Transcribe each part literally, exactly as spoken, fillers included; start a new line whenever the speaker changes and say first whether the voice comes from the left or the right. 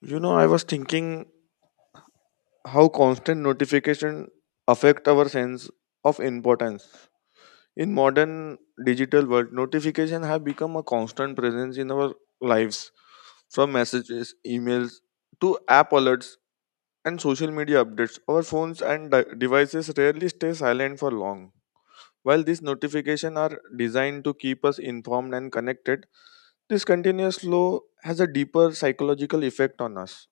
left: You know, I was thinking how constant notification affect our sense of importance. In modern digital world, notification have become a constant presence in our lives, from messages, emails to app alerts and social media updates. Our phones and de- devices rarely stay silent for long. While these notifications are designed to keep us informed and connected, this continuous flow has a deeper psychological effect on us.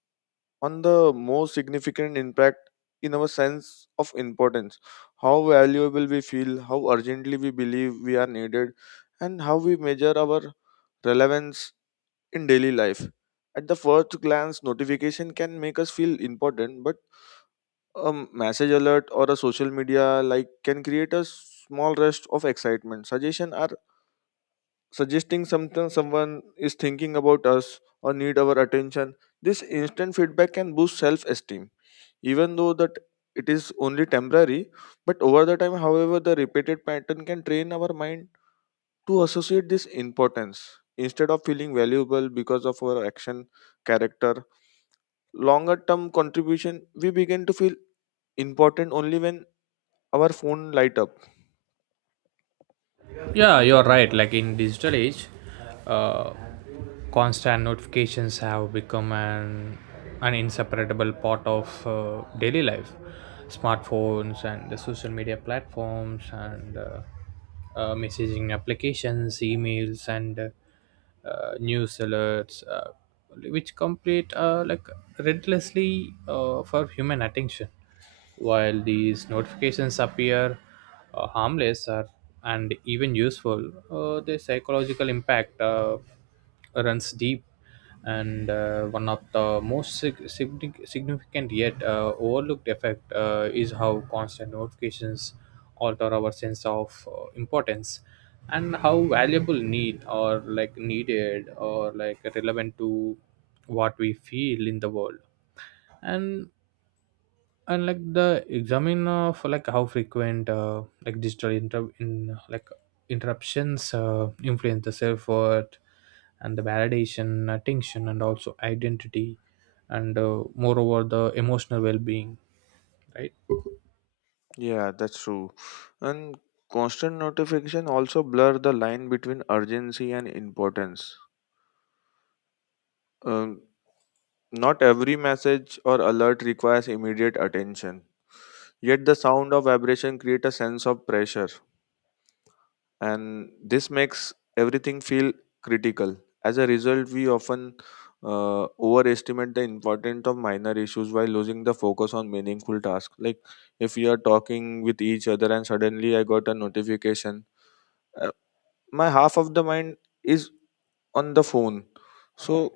left: On the most significant impact in our sense of importance, how valuable we feel, how urgently we believe we are needed, and how we measure our relevance in daily life. At the first glance, notification can make us feel important, but a message alert or a social media like can create a small rest of excitement. Suggestion are suggesting something someone is thinking about us or need our attention. This instant feedback can boost self-esteem, even though that it is only temporary. But over the time, however, the repeated pattern can train our mind to associate this importance. Instead of feeling valuable because of our action, character, longer term contribution, we begin to feel important only when our phone light up.
right: Yeah, you're right, like in digital age, uh, constant notifications have become an an inseparable part of uh, daily life. Smartphones and the social media platforms and uh, uh, messaging applications, emails, and uh, uh, news alerts, uh, which complete uh, like relentlessly uh, for human attention. While these notifications appear uh, harmless or, and even useful, uh, the psychological impact Uh, runs deep. And uh, one of the most sig- signific- significant yet uh, overlooked effect uh, is how constant notifications alter our sense of uh, importance, and how valuable, need, or like needed, or like relevant to what we feel in the world. And and like the examine of like how frequent uh, like digital inter- in like interruptions uh, influence the self worth, and the validation, attention, and also identity, and uh, moreover the emotional well-being, right?
left: Yeah, that's true. And constant notification also blur the line between urgency and importance. um, Not every message or alert requires immediate attention. Yet the sound of vibration create a sense of pressure, and this makes everything feel critical. As a result, we often uh, overestimate the importance of minor issues while losing the focus on meaningful tasks. Like if we are talking with each other and suddenly I got a notification, uh, my half of the mind is on the phone, so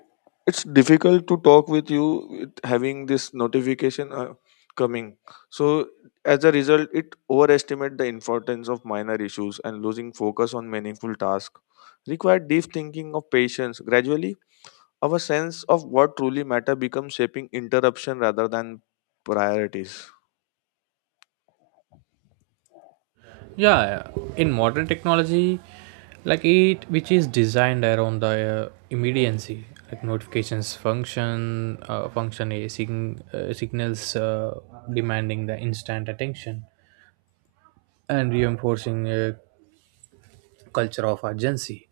left: it's difficult to talk with you with having this notification uh, coming. So as a result, it overestimate the importance of minor issues and losing focus on meaningful tasks, require deep thinking of patience. Gradually, our sense of what truly matter becomes shaping interruption rather than priorities.
right: Yeah, in modern technology, like it, which is designed around the uh, immediacy, like notifications function uh, function a sign, uh, signals uh, demanding the instant attention and reinforcing a culture of urgency.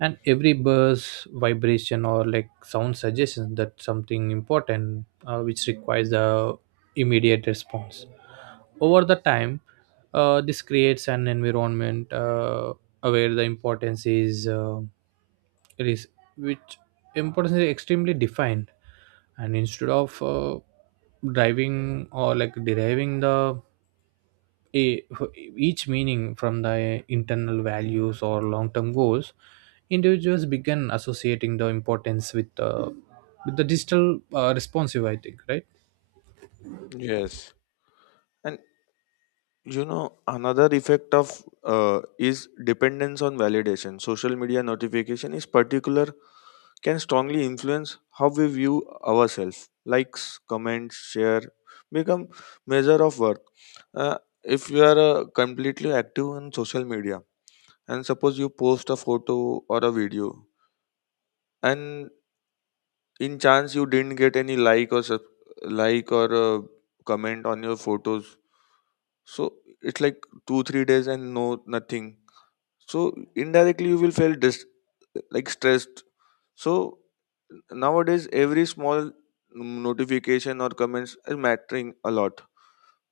right: And every buzz, vibration, or like sound suggestion that something important, uh, which requires the immediate response. Over the time, uh, this creates an environment uh, where the importance is, uh, it is, which, importance is extremely defined, and instead of uh, driving or like deriving the a, each meaning from the internal values or long-term goals, individuals began associating the importance with the with the digital uh, responsive, I think, right?
left: Yes. And you know, another effect of uh, is dependence on validation. Social media notification is particular, can strongly influence how we view ourselves. Likes, comments, share become measure of worth. uh, if you are uh, completely active on social media and suppose you post a photo or a video, and in chance you didn't get any like or sub- like or uh, comment on your photos, so it's like two three days and no nothing, so indirectly you will feel dis- like stressed. So nowadays every small notification or comments is mattering a lot.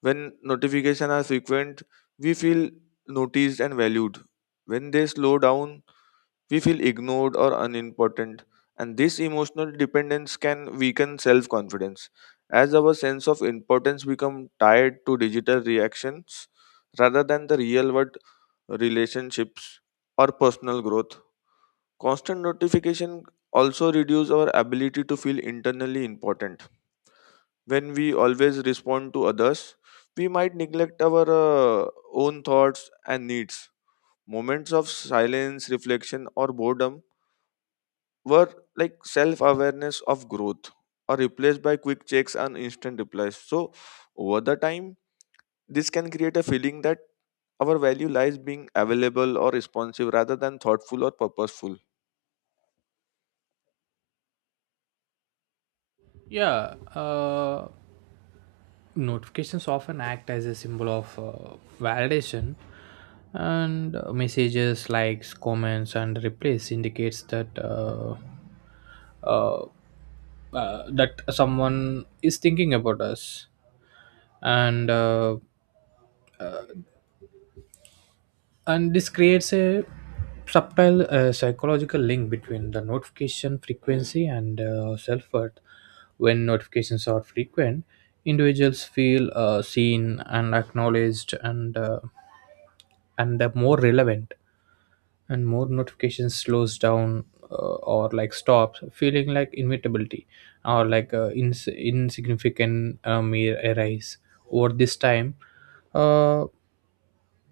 left: When notifications are frequent, we feel noticed and valued. When they slow down, we feel ignored or unimportant, and this emotional dependence can weaken self confidence. As our sense of importance becomes tied to digital reactions rather than the real world relationships or personal growth, constant notification also reduce our ability to feel internally important. When we always respond to others, we might neglect our uh, own thoughts and needs. Moments of silence, reflection, or boredom were like self awareness of growth are replaced by quick checks and instant replies. So, over the time, this can create a feeling that our value lies being available or responsive rather than thoughtful or purposeful.
right: Yeah, uh, notifications often act as a symbol of uh, validation. And uh, messages, likes, comments, and replies indicates that uh, uh, uh, that someone is thinking about us. And uh, and this creates a subtle uh, psychological link between the notification frequency and uh, self-worth. When notifications are frequent, individuals feel uh, seen and acknowledged, and uh, and they're more relevant. And more notifications slows down, uh, or like stops feeling like inevitability, or like uh, ins- insignificant uh, mere arise. Over this time, uh,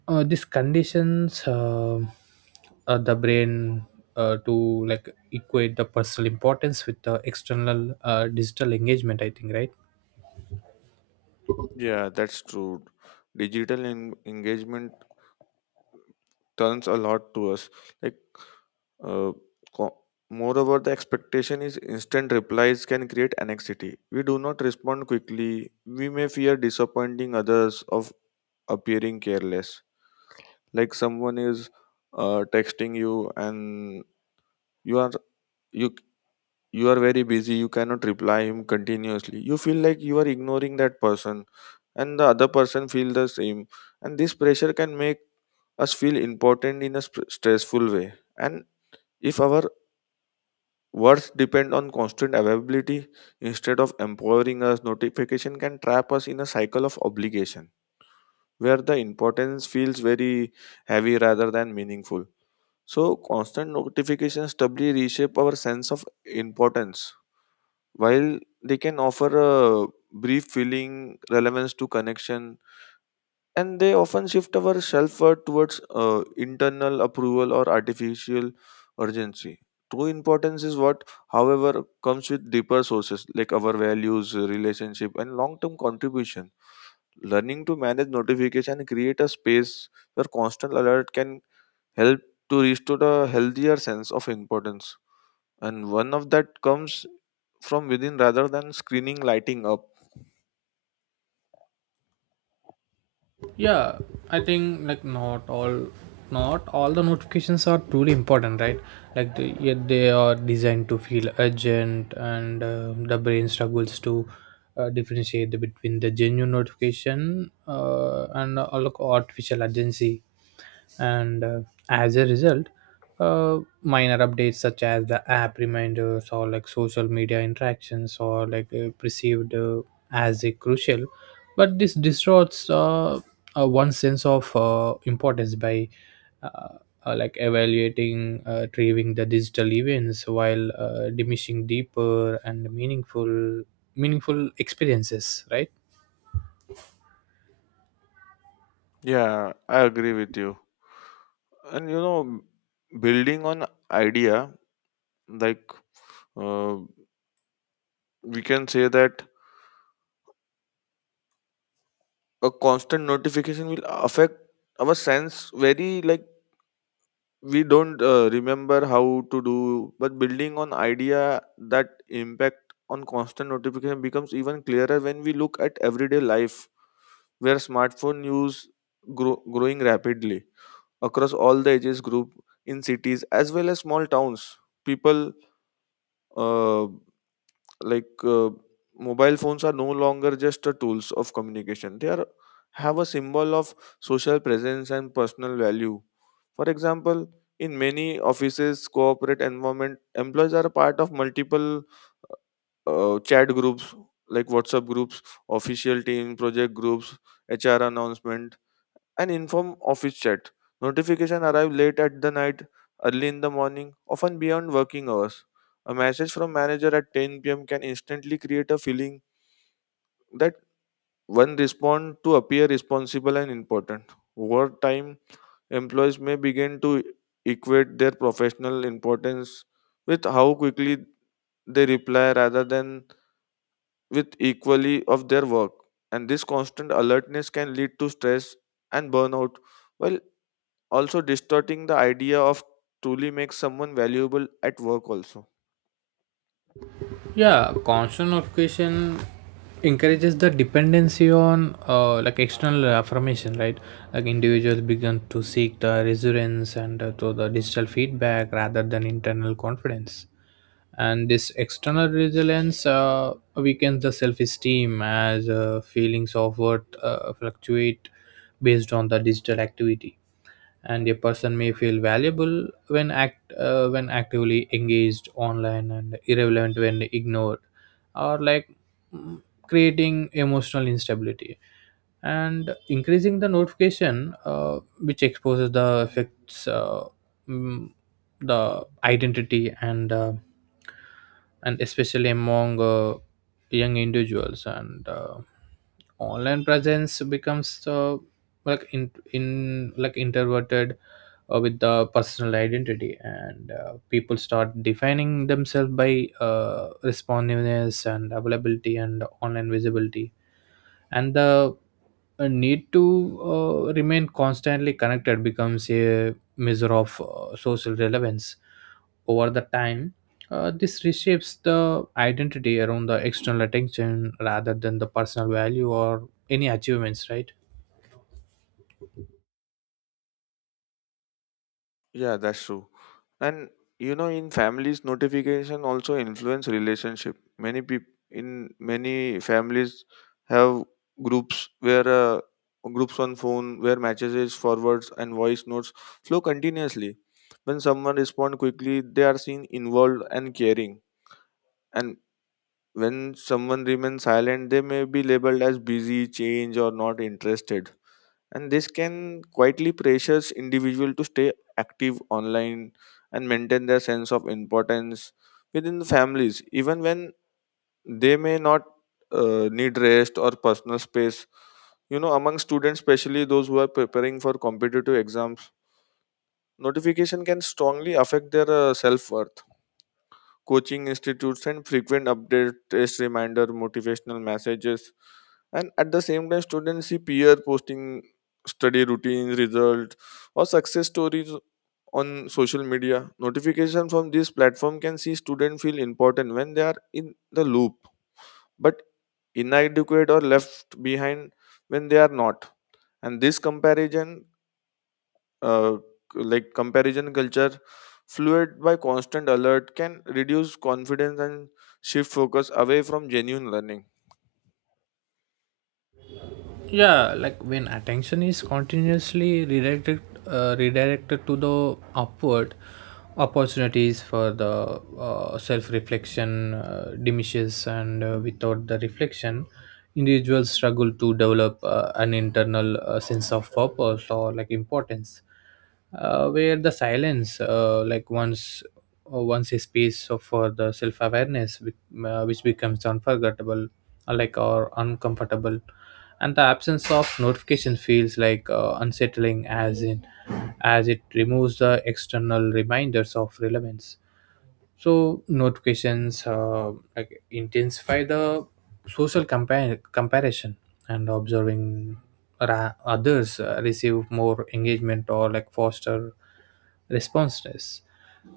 right: uh, this conditions uh, uh, the brain uh, to like equate the personal importance with the external uh, digital engagement, I think, right?
left: Yeah, that's true. Digital en- engagement turns a lot to us. Like, uh, co- moreover the expectation is instant replies can create anxiety. We do not respond quickly, we may fear disappointing others of appearing careless. Like someone is uh, texting you and you are you you are very busy, you cannot reply him continuously, you feel like you are ignoring that person, and the other person feel the same. And this pressure can make us feel important in a sp- stressful way. And if our worth depend on constant availability, instead of empowering us, notification can trap us in a cycle of obligation where the importance feels very heavy rather than meaningful. So constant notifications doubly reshape our sense of importance. While they can offer a brief feeling relevance to connection, and they often shift our self-worth towards uh, internal approval or artificial urgency, true importance is what, however, comes with deeper sources like our values, relationship and long-term contribution. Learning to manage notification and create a space where constant alert can help to restore a healthier sense of importance, and one of that comes from within rather than screening lighting up.
right: Yeah, I think like not all, not all the notifications are truly important, right? Like the, yet they are designed to feel urgent, and uh, the brain struggles to uh, differentiate the, between the genuine notification uh, and uh, like artificial urgency. And uh, as a result, uh, minor updates such as the app reminders, or like social media interactions, or like uh, perceived uh, as a crucial, but this distorts uh, uh, one sense of uh, importance by uh, uh, like evaluating uh, retrieving the digital events while uh, diminishing deeper and meaningful meaningful experiences, right?
left: Yeah, I agree with you. And you know, building on idea, like uh, we can say that a constant notification will affect our sense very like, we don't uh, remember how to do. But building on idea that impact on constant notification becomes even clearer when we look at everyday life where smartphone use grow, growing rapidly across all the ages group, in cities as well as small towns. People, uh, like uh, mobile phones are no longer just a tools of communication. They are have a symbol of social presence and personal value. For example, in many offices corporate environment, employees are a part of multiple uh, chat groups, like WhatsApp groups, official team project groups, HR announcement, and inform office chat. Notification arrive late at the night, early in the morning, often beyond working hours. A message from manager at ten p m can instantly create a feeling that one respond to appear responsible and important. Over time, employees may begin to equate their professional importance with how quickly they reply rather than with equally of their work. And this constant alertness can lead to stress and burnout, while also distorting the idea of truly makes someone valuable at work also.
right: Yeah, constant notification encourages the dependency on uh, like external affirmation, right? Like individuals begin to seek the reassurance and uh, to the digital feedback rather than internal confidence. And this external resilience uh, weakens the self-esteem as uh, feelings of worth uh, fluctuate based on the digital activity. And a person may feel valuable when act uh, when actively engaged online, and irrelevant when ignored, or like mm, creating emotional instability. And increasing the notification uh, which exposes the effects, uh, mm, the identity, and uh, and especially among uh, young individuals. And uh, online presence becomes uh, like in in like introverted uh, with the personal identity. And uh, people start defining themselves by uh, responsiveness and availability and online visibility. And the uh, need to uh, remain constantly connected becomes a measure of uh, social relevance. Over the time, uh, this reshapes the identity around the external attention rather than the personal value or any achievements, right?
left: Yeah, that's true. And you know, in families, notification also influence relationship. Many people in many families have groups where, uh, groups on phone where messages forwards and voice notes flow continuously. When someone responds quickly, they are seen involved and caring. And when someone remains silent, they may be labeled as busy change or not interested. And this can quietly pressures individual to stay active online and maintain their sense of importance within the families, even when they may not uh, need rest or personal space. You know, among students, especially those who are preparing for competitive exams, notification can strongly affect their uh, self worth. Coaching institutes and frequent update test reminder, motivational messages, and at the same time students see peer posting study routines result or success stories on social media. Notification from this platform can see students feel important when they are in the loop, but inadequate or left behind when they are not. And this comparison, uh, like comparison culture, fluid by constant alert, can reduce confidence and shift focus away from genuine learning.
right: Yeah, like when attention is continuously redirected, uh, redirected to the upward opportunities for the uh, self reflection uh, diminishes. And uh, without the reflection, individuals struggle to develop uh, an internal uh, sense of purpose or like importance, uh, where the silence, uh, like once, uh, once a space of- for the self-awareness which, uh, which becomes unforgettable, uh, like or uncomfortable. And the absence of notification feels like uh, unsettling, as in, as it removes the external reminders of relevance. So notifications, uh, like intensify the social compa- comparison. And observing ra- others uh, receive more engagement or like foster responsiveness,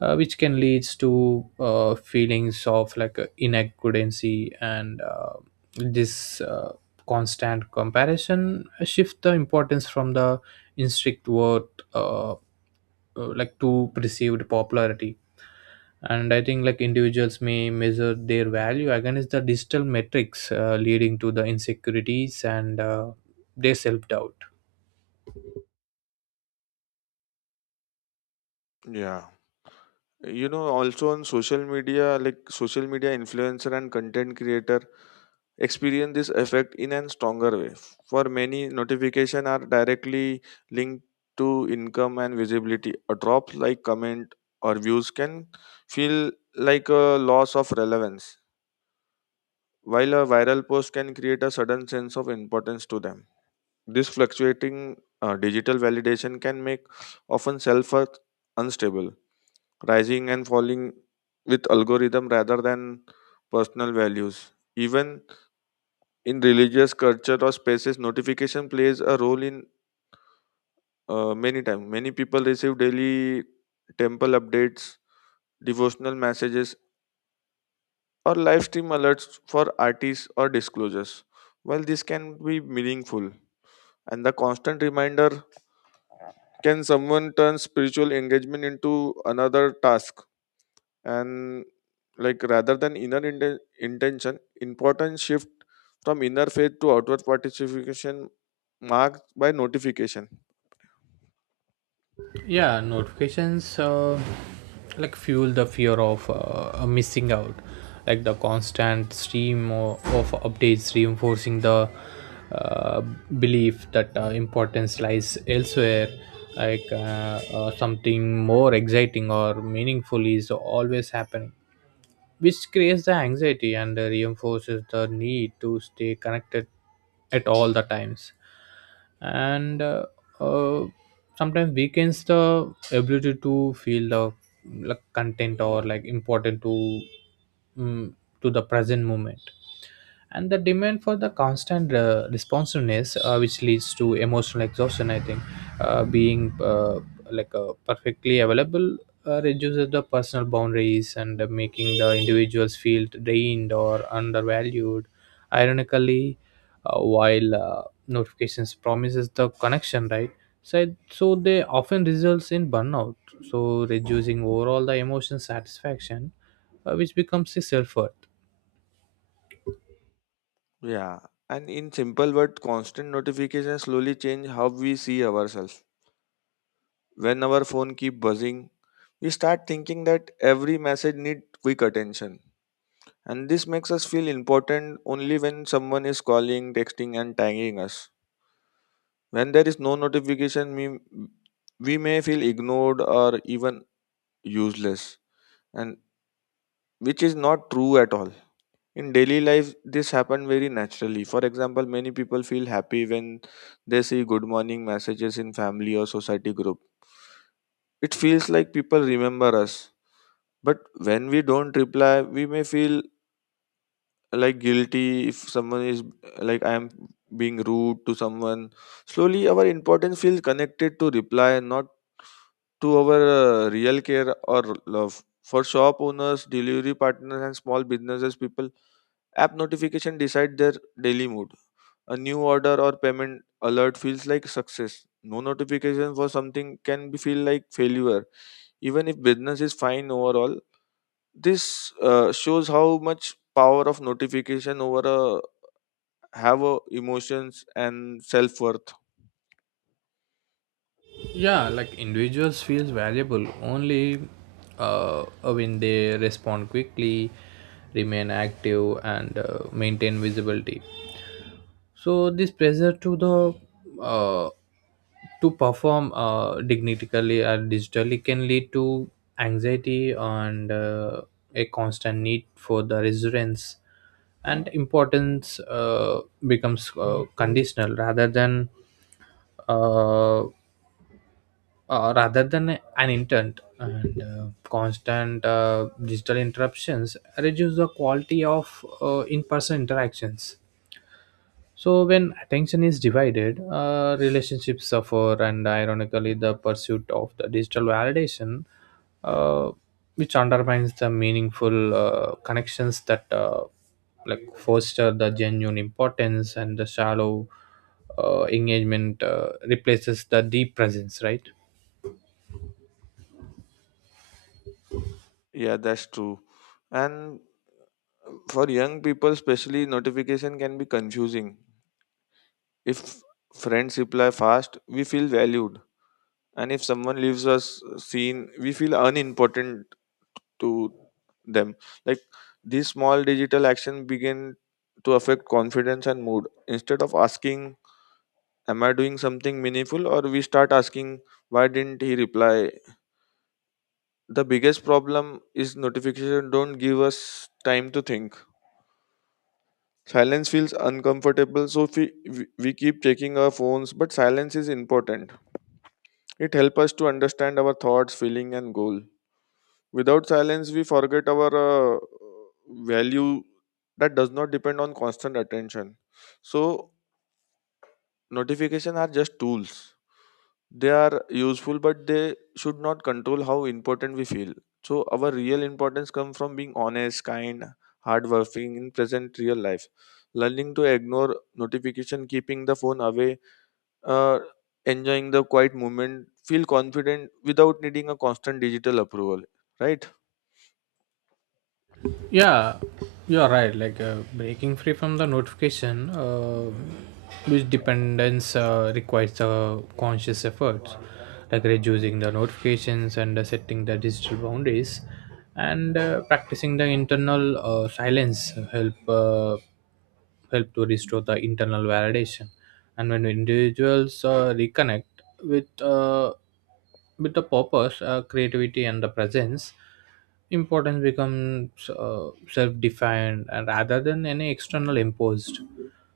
right: uh, which can leads to uh, feelings of like uh, inadequacy. And uh, this uh, constant comparison shift the importance from the instinct worth uh, uh, like to perceived popularity. And I think like individuals may measure their value against the digital metrics, uh, leading to the insecurities and uh, their self-doubt.
left: Yeah. You know, also on social media, like social media influencer and content creator experience this effect in a stronger way. For many, notification are directly linked to income and visibility. A drop like comment or views can feel like a loss of relevance, while a viral post can create a sudden sense of importance to them. This fluctuating uh, digital validation can make often self worth unstable, rising and falling with algorithm rather than personal values. Even in religious culture or spaces, notification plays a role in uh, many times. Many people receive daily temple updates, devotional messages, or live stream alerts for artists or disclosures. While this can be meaningful, and the constant reminder can someone turn spiritual engagement into another task? And like rather than inner inten- intention, important shift from inner faith to outward participation, marked by notification.
right: Yeah, notifications uh, like fuel the fear of uh, missing out, like the constant stream o- of updates reinforcing the uh, belief that uh, importance lies elsewhere, like uh, uh, something more exciting or meaningful is always happening, which creates the anxiety and reinforces the need to stay connected at all the times. And uh, uh, sometimes weakens the ability to feel the like content, or like important to mm, to the present moment. And the demand for the constant uh, responsiveness uh, which leads to emotional exhaustion, I think. Uh, being uh, like uh, perfectly available uh, reduces the personal boundaries, and uh, making the individuals feel drained or undervalued. Ironically, uh, while uh, notifications promises the connection, right? So, so they often results in burnout, so reducing overall the emotion satisfaction, uh, which becomes a self-worth.
left: Yeah. And in simple words, constant notifications slowly change how we see ourselves. When our phone keep buzzing, we start thinking that every message need quick attention. And this makes us feel important only when someone is calling, texting, and tagging us. When there is no notification, we, we may feel ignored or even useless, and which is not true at all. In daily life, this happens very naturally. For example, many people feel happy when they see good morning messages in family or society group. It feels like people remember us. But when we don't reply, we may feel like guilty. If someone is like, I am being rude to someone, slowly our importance feels connected to reply, not to our uh, real care or love. For shop owners, delivery partners and small businesses people, app notification decide their daily mood. A new order or payment alert feels like success. No notification for something can be feel like failure, even if business is fine overall. This uh, shows how much power of notification over a have a emotions and self-worth.
right: Yeah, like individuals feels valuable only uh, when they respond quickly, remain active, and uh, maintain visibility. So this pressure to the uh, to perform uh, dignitically and digitally can lead to anxiety, and uh, a constant need for the resonance. And importance uh, becomes uh, conditional rather than uh, uh, rather than an intent. And uh, constant uh, digital interruptions reduce the quality of uh, in-person interactions. So when attention is divided, uh, relationships suffer, and ironically, the pursuit of the digital validation, uh, which undermines the meaningful uh, connections that uh, like foster the genuine importance, and the shallow uh, engagement uh, replaces the deep presence, right?
left: Yeah, that's true. And for young people especially, notification can be confusing. If friends reply fast, we feel valued, and if someone leaves us seen, we feel unimportant to them. Like these small digital action begin to affect confidence and mood. Instead of asking, am I doing something meaningful, or we start asking, why didn't he reply? The biggest problem is notification don't give us time to think. Silence feels uncomfortable, so we, we we keep checking our phones, but silence is important. It helps us to understand our thoughts, feeling and goal. Without silence, we forget our uh, value that does not depend on constant attention. So notification are just tools. They are useful but they should not control how important we feel, so our real importance comes from being honest, kind, hardworking in present real life, learning to ignore notification, keeping the phone away, uh, enjoying the quiet moment, feel confident without needing a constant digital approval, right.
right: Yeah, you are right, like uh, breaking free from the notification uh, which dependence uh, requires uh, conscious efforts, like reducing the notifications, and uh, setting the digital boundaries, and uh, practicing the internal uh, silence help, uh, help to restore the internal validation. And when individuals uh, reconnect with uh, with the purpose, uh, creativity and the presence, importance becomes uh, self-defined, and rather than any external imposed.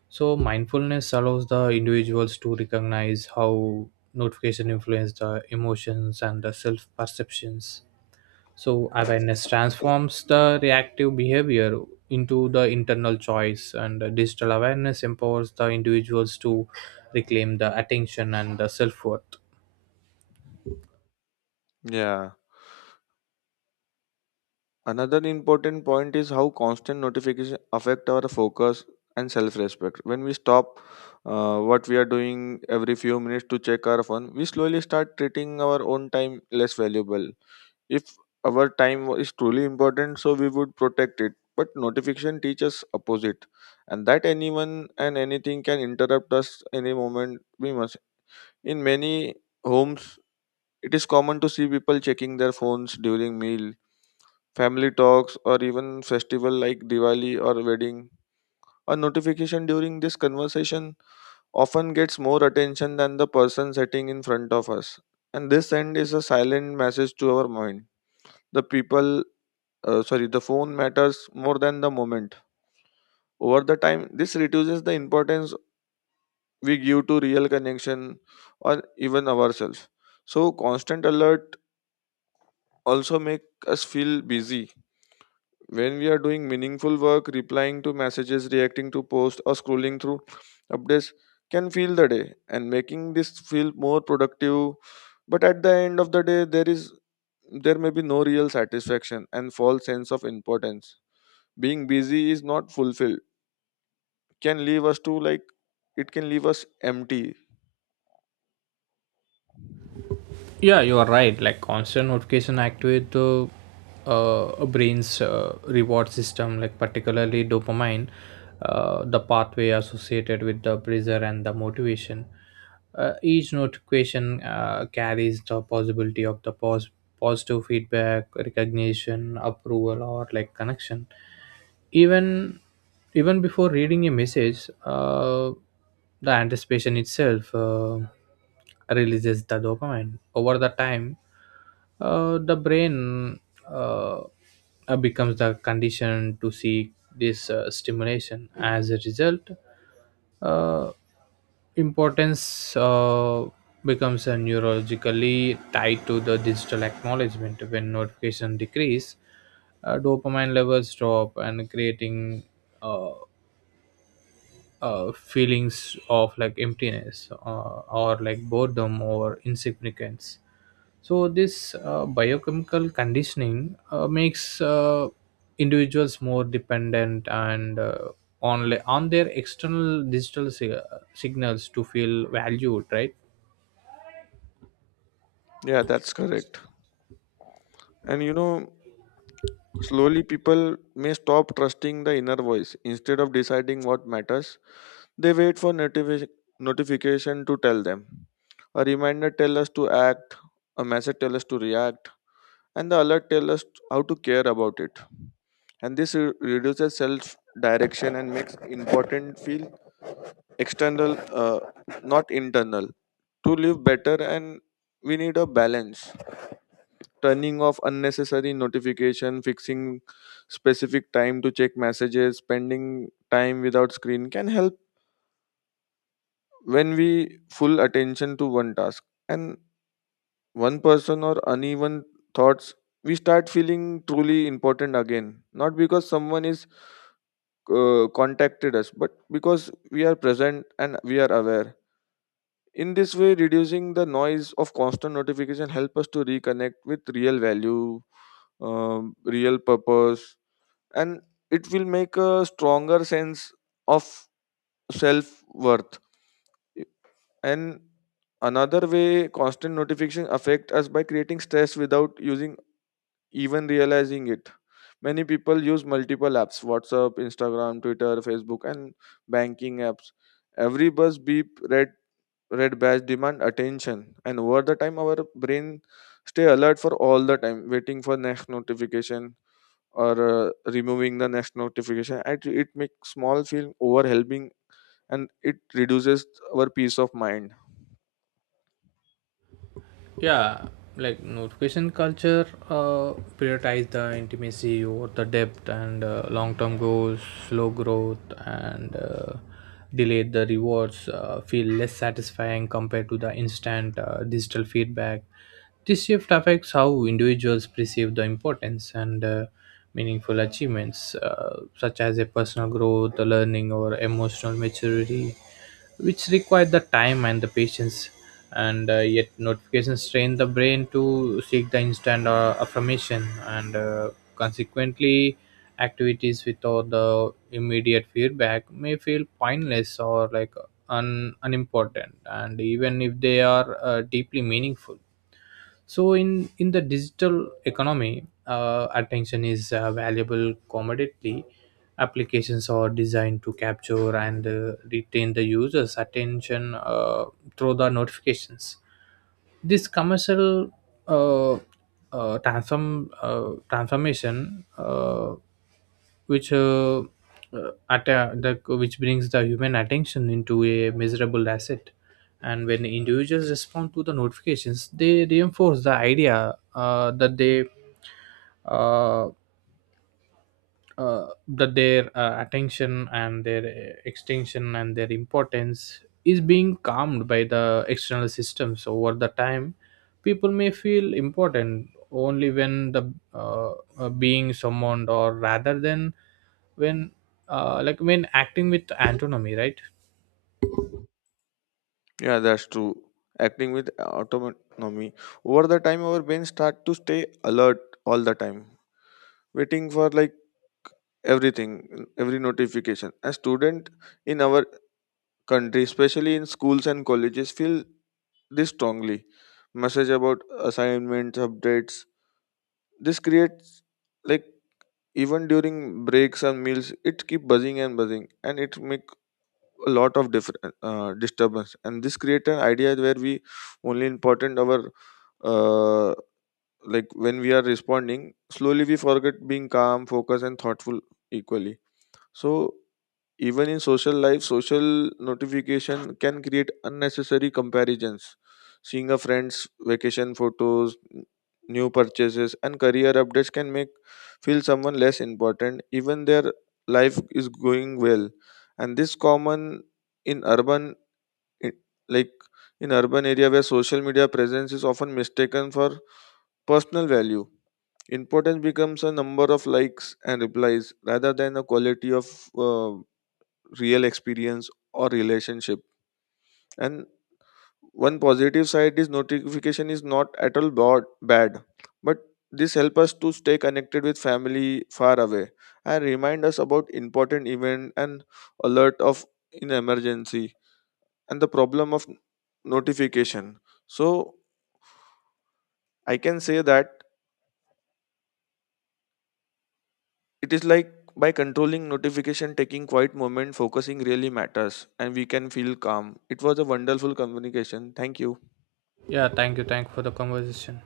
right: So mindfulness allows the individuals to recognize how notification influence the emotions and the self-perceptions. So awareness transforms the reactive behavior into the internal choice, and the digital awareness empowers the individuals to reclaim the attention and the self worth.
left: Yeah, another important point is how constant notification affect our focus and self-respect. When we stop uh, what we are doing every few minutes to check our phone, we slowly start treating our own time less valuable. If our time is truly important, so we would protect it. But notification teaches opposite, and that anyone and anything can interrupt us any moment we must. In many homes, it is common to see people checking their phones during meal, family talks, or even festival like Diwali or wedding. A notification during this conversation often gets more attention than the person sitting in front of us. And this end is a silent message to our mind. The people, uh, sorry, the phone matters more than the moment. Over the time, this reduces the importance we give to real connection or even ourselves. So constant alert also make us feel busy. When we are doing meaningful work, replying to messages, reacting to posts, or scrolling through updates can fill the day and making this feel more productive. But at the end of the day, there is there may be no real satisfaction and false sense of importance. Being busy is not fulfilled. Can leave us to like It can leave us empty.
right: Yeah, you are right, like constant notification activate the uh, brain's uh, reward system, like particularly dopamine, uh, the pathway associated with the pleasure and the motivation. Uh, each notification uh, carries the possibility of the pos- positive feedback, recognition, approval, or like connection. Even, even before reading a message, uh, the anticipation itself uh, releases the dopamine. Over the time, uh, the brain uh, uh, becomes the condition to seek this uh, stimulation. As a result, uh, importance uh, becomes uh, neurologically tied to the digital acknowledgement. When notification decrease, uh, dopamine levels drop, and creating uh, uh, feelings of like emptiness, uh, or like boredom or insignificance. So this uh, biochemical conditioning uh, makes uh, individuals more dependent, and uh, on on their external digital si- signals to feel valued, right?
left: Yeah, that's correct. And you know, slowly people may stop trusting the inner voice instead of deciding what matters. They wait for notifi- notification to tell them. A reminder tell us to act, a message tell us to react, and the alert tell us how to care about it. And this re- reduces self direction and makes important feel external, uh, not internal. To live better, and we need a balance. Turning off unnecessary notification, fixing specific time to check messages, spending time without screen can help when we full attention to one task and one person or uneven thoughts, we start feeling truly important again, not because someone is uh, contacted us but because we are present and we are aware. In this way, reducing the noise of constant notification help us to reconnect with real value, um, real purpose, and it will make a stronger sense of self worth. And another way constant notification affect us by creating stress without using, even realizing it. Many people use multiple apps, WhatsApp, Instagram, Twitter, Facebook, and banking apps. Every buzz, beep, red red badge demand attention. And over the time our brain stay alert for all the time, waiting for next notification or uh, removing the next notification. It, it makes small feel overwhelming and it reduces our peace of mind.
right: Yeah, like notification culture uh, prioritize the intimacy over the depth, and uh, long-term goals, slow growth, and uh, delayed the rewards uh, feel less satisfying compared to the instant uh, digital feedback. This shift affects how individuals perceive the importance, and uh, meaningful achievements uh, such as a personal growth, learning, or emotional maturity, which require the time and the patience. And uh, yet notifications train the brain to seek the instant uh, affirmation, and uh, consequently activities without the immediate feedback may feel pointless or like un- unimportant, and even if they are uh, deeply meaningful. So in in the digital economy, uh, attention is a valuable commodity. Applications are designed to capture and uh, retain the user's attention uh, through the notifications. This commercial uh, uh, transform uh, transformation, uh, which uh, uh, at the, which brings the human attention into a measurable asset. And when individuals respond to the notifications, they reinforce the idea uh, that they uh, uh, that their uh, attention and their uh, extension and their importance is being calmed by the external systems. Over the time, people may feel important only when the uh, uh, being summoned, or rather than when, uh, like when acting with autonomy, right?
left: Yeah, that's true. Acting with autonomy. Over the time, our brains start to stay alert all the time, waiting for like everything, every notification. As student in our country, especially in schools and colleges, feel this strongly. Message about assignments, updates. This creates like, even during breaks and meals, it keep buzzing and buzzing, and it make a lot of different uh, disturbance, and this create an idea where we only important our uh, like when we are responding slowly, we forget being calm, focused and thoughtful equally. So even in social life, social notification can create unnecessary comparisons. Seeing a friend's vacation photos, new purchases, and career updates can make feel someone less important, even their life is going well. And this common in urban, i- like in urban area where social media presence is often mistaken for personal value. Importance becomes a number of likes and replies rather than a quality of uh, real experience or relationship. And one positive side is notification is not at all bad, bad, but this help us to stay connected with family far away and remind us about important event and alert of in emergency and the problem of notification. So I can say that it is like by controlling notification, taking quiet moment, focusing really matters, and we can feel calm. It was a wonderful communication, thank you.
right: Yeah, thank you, thank you for the conversation.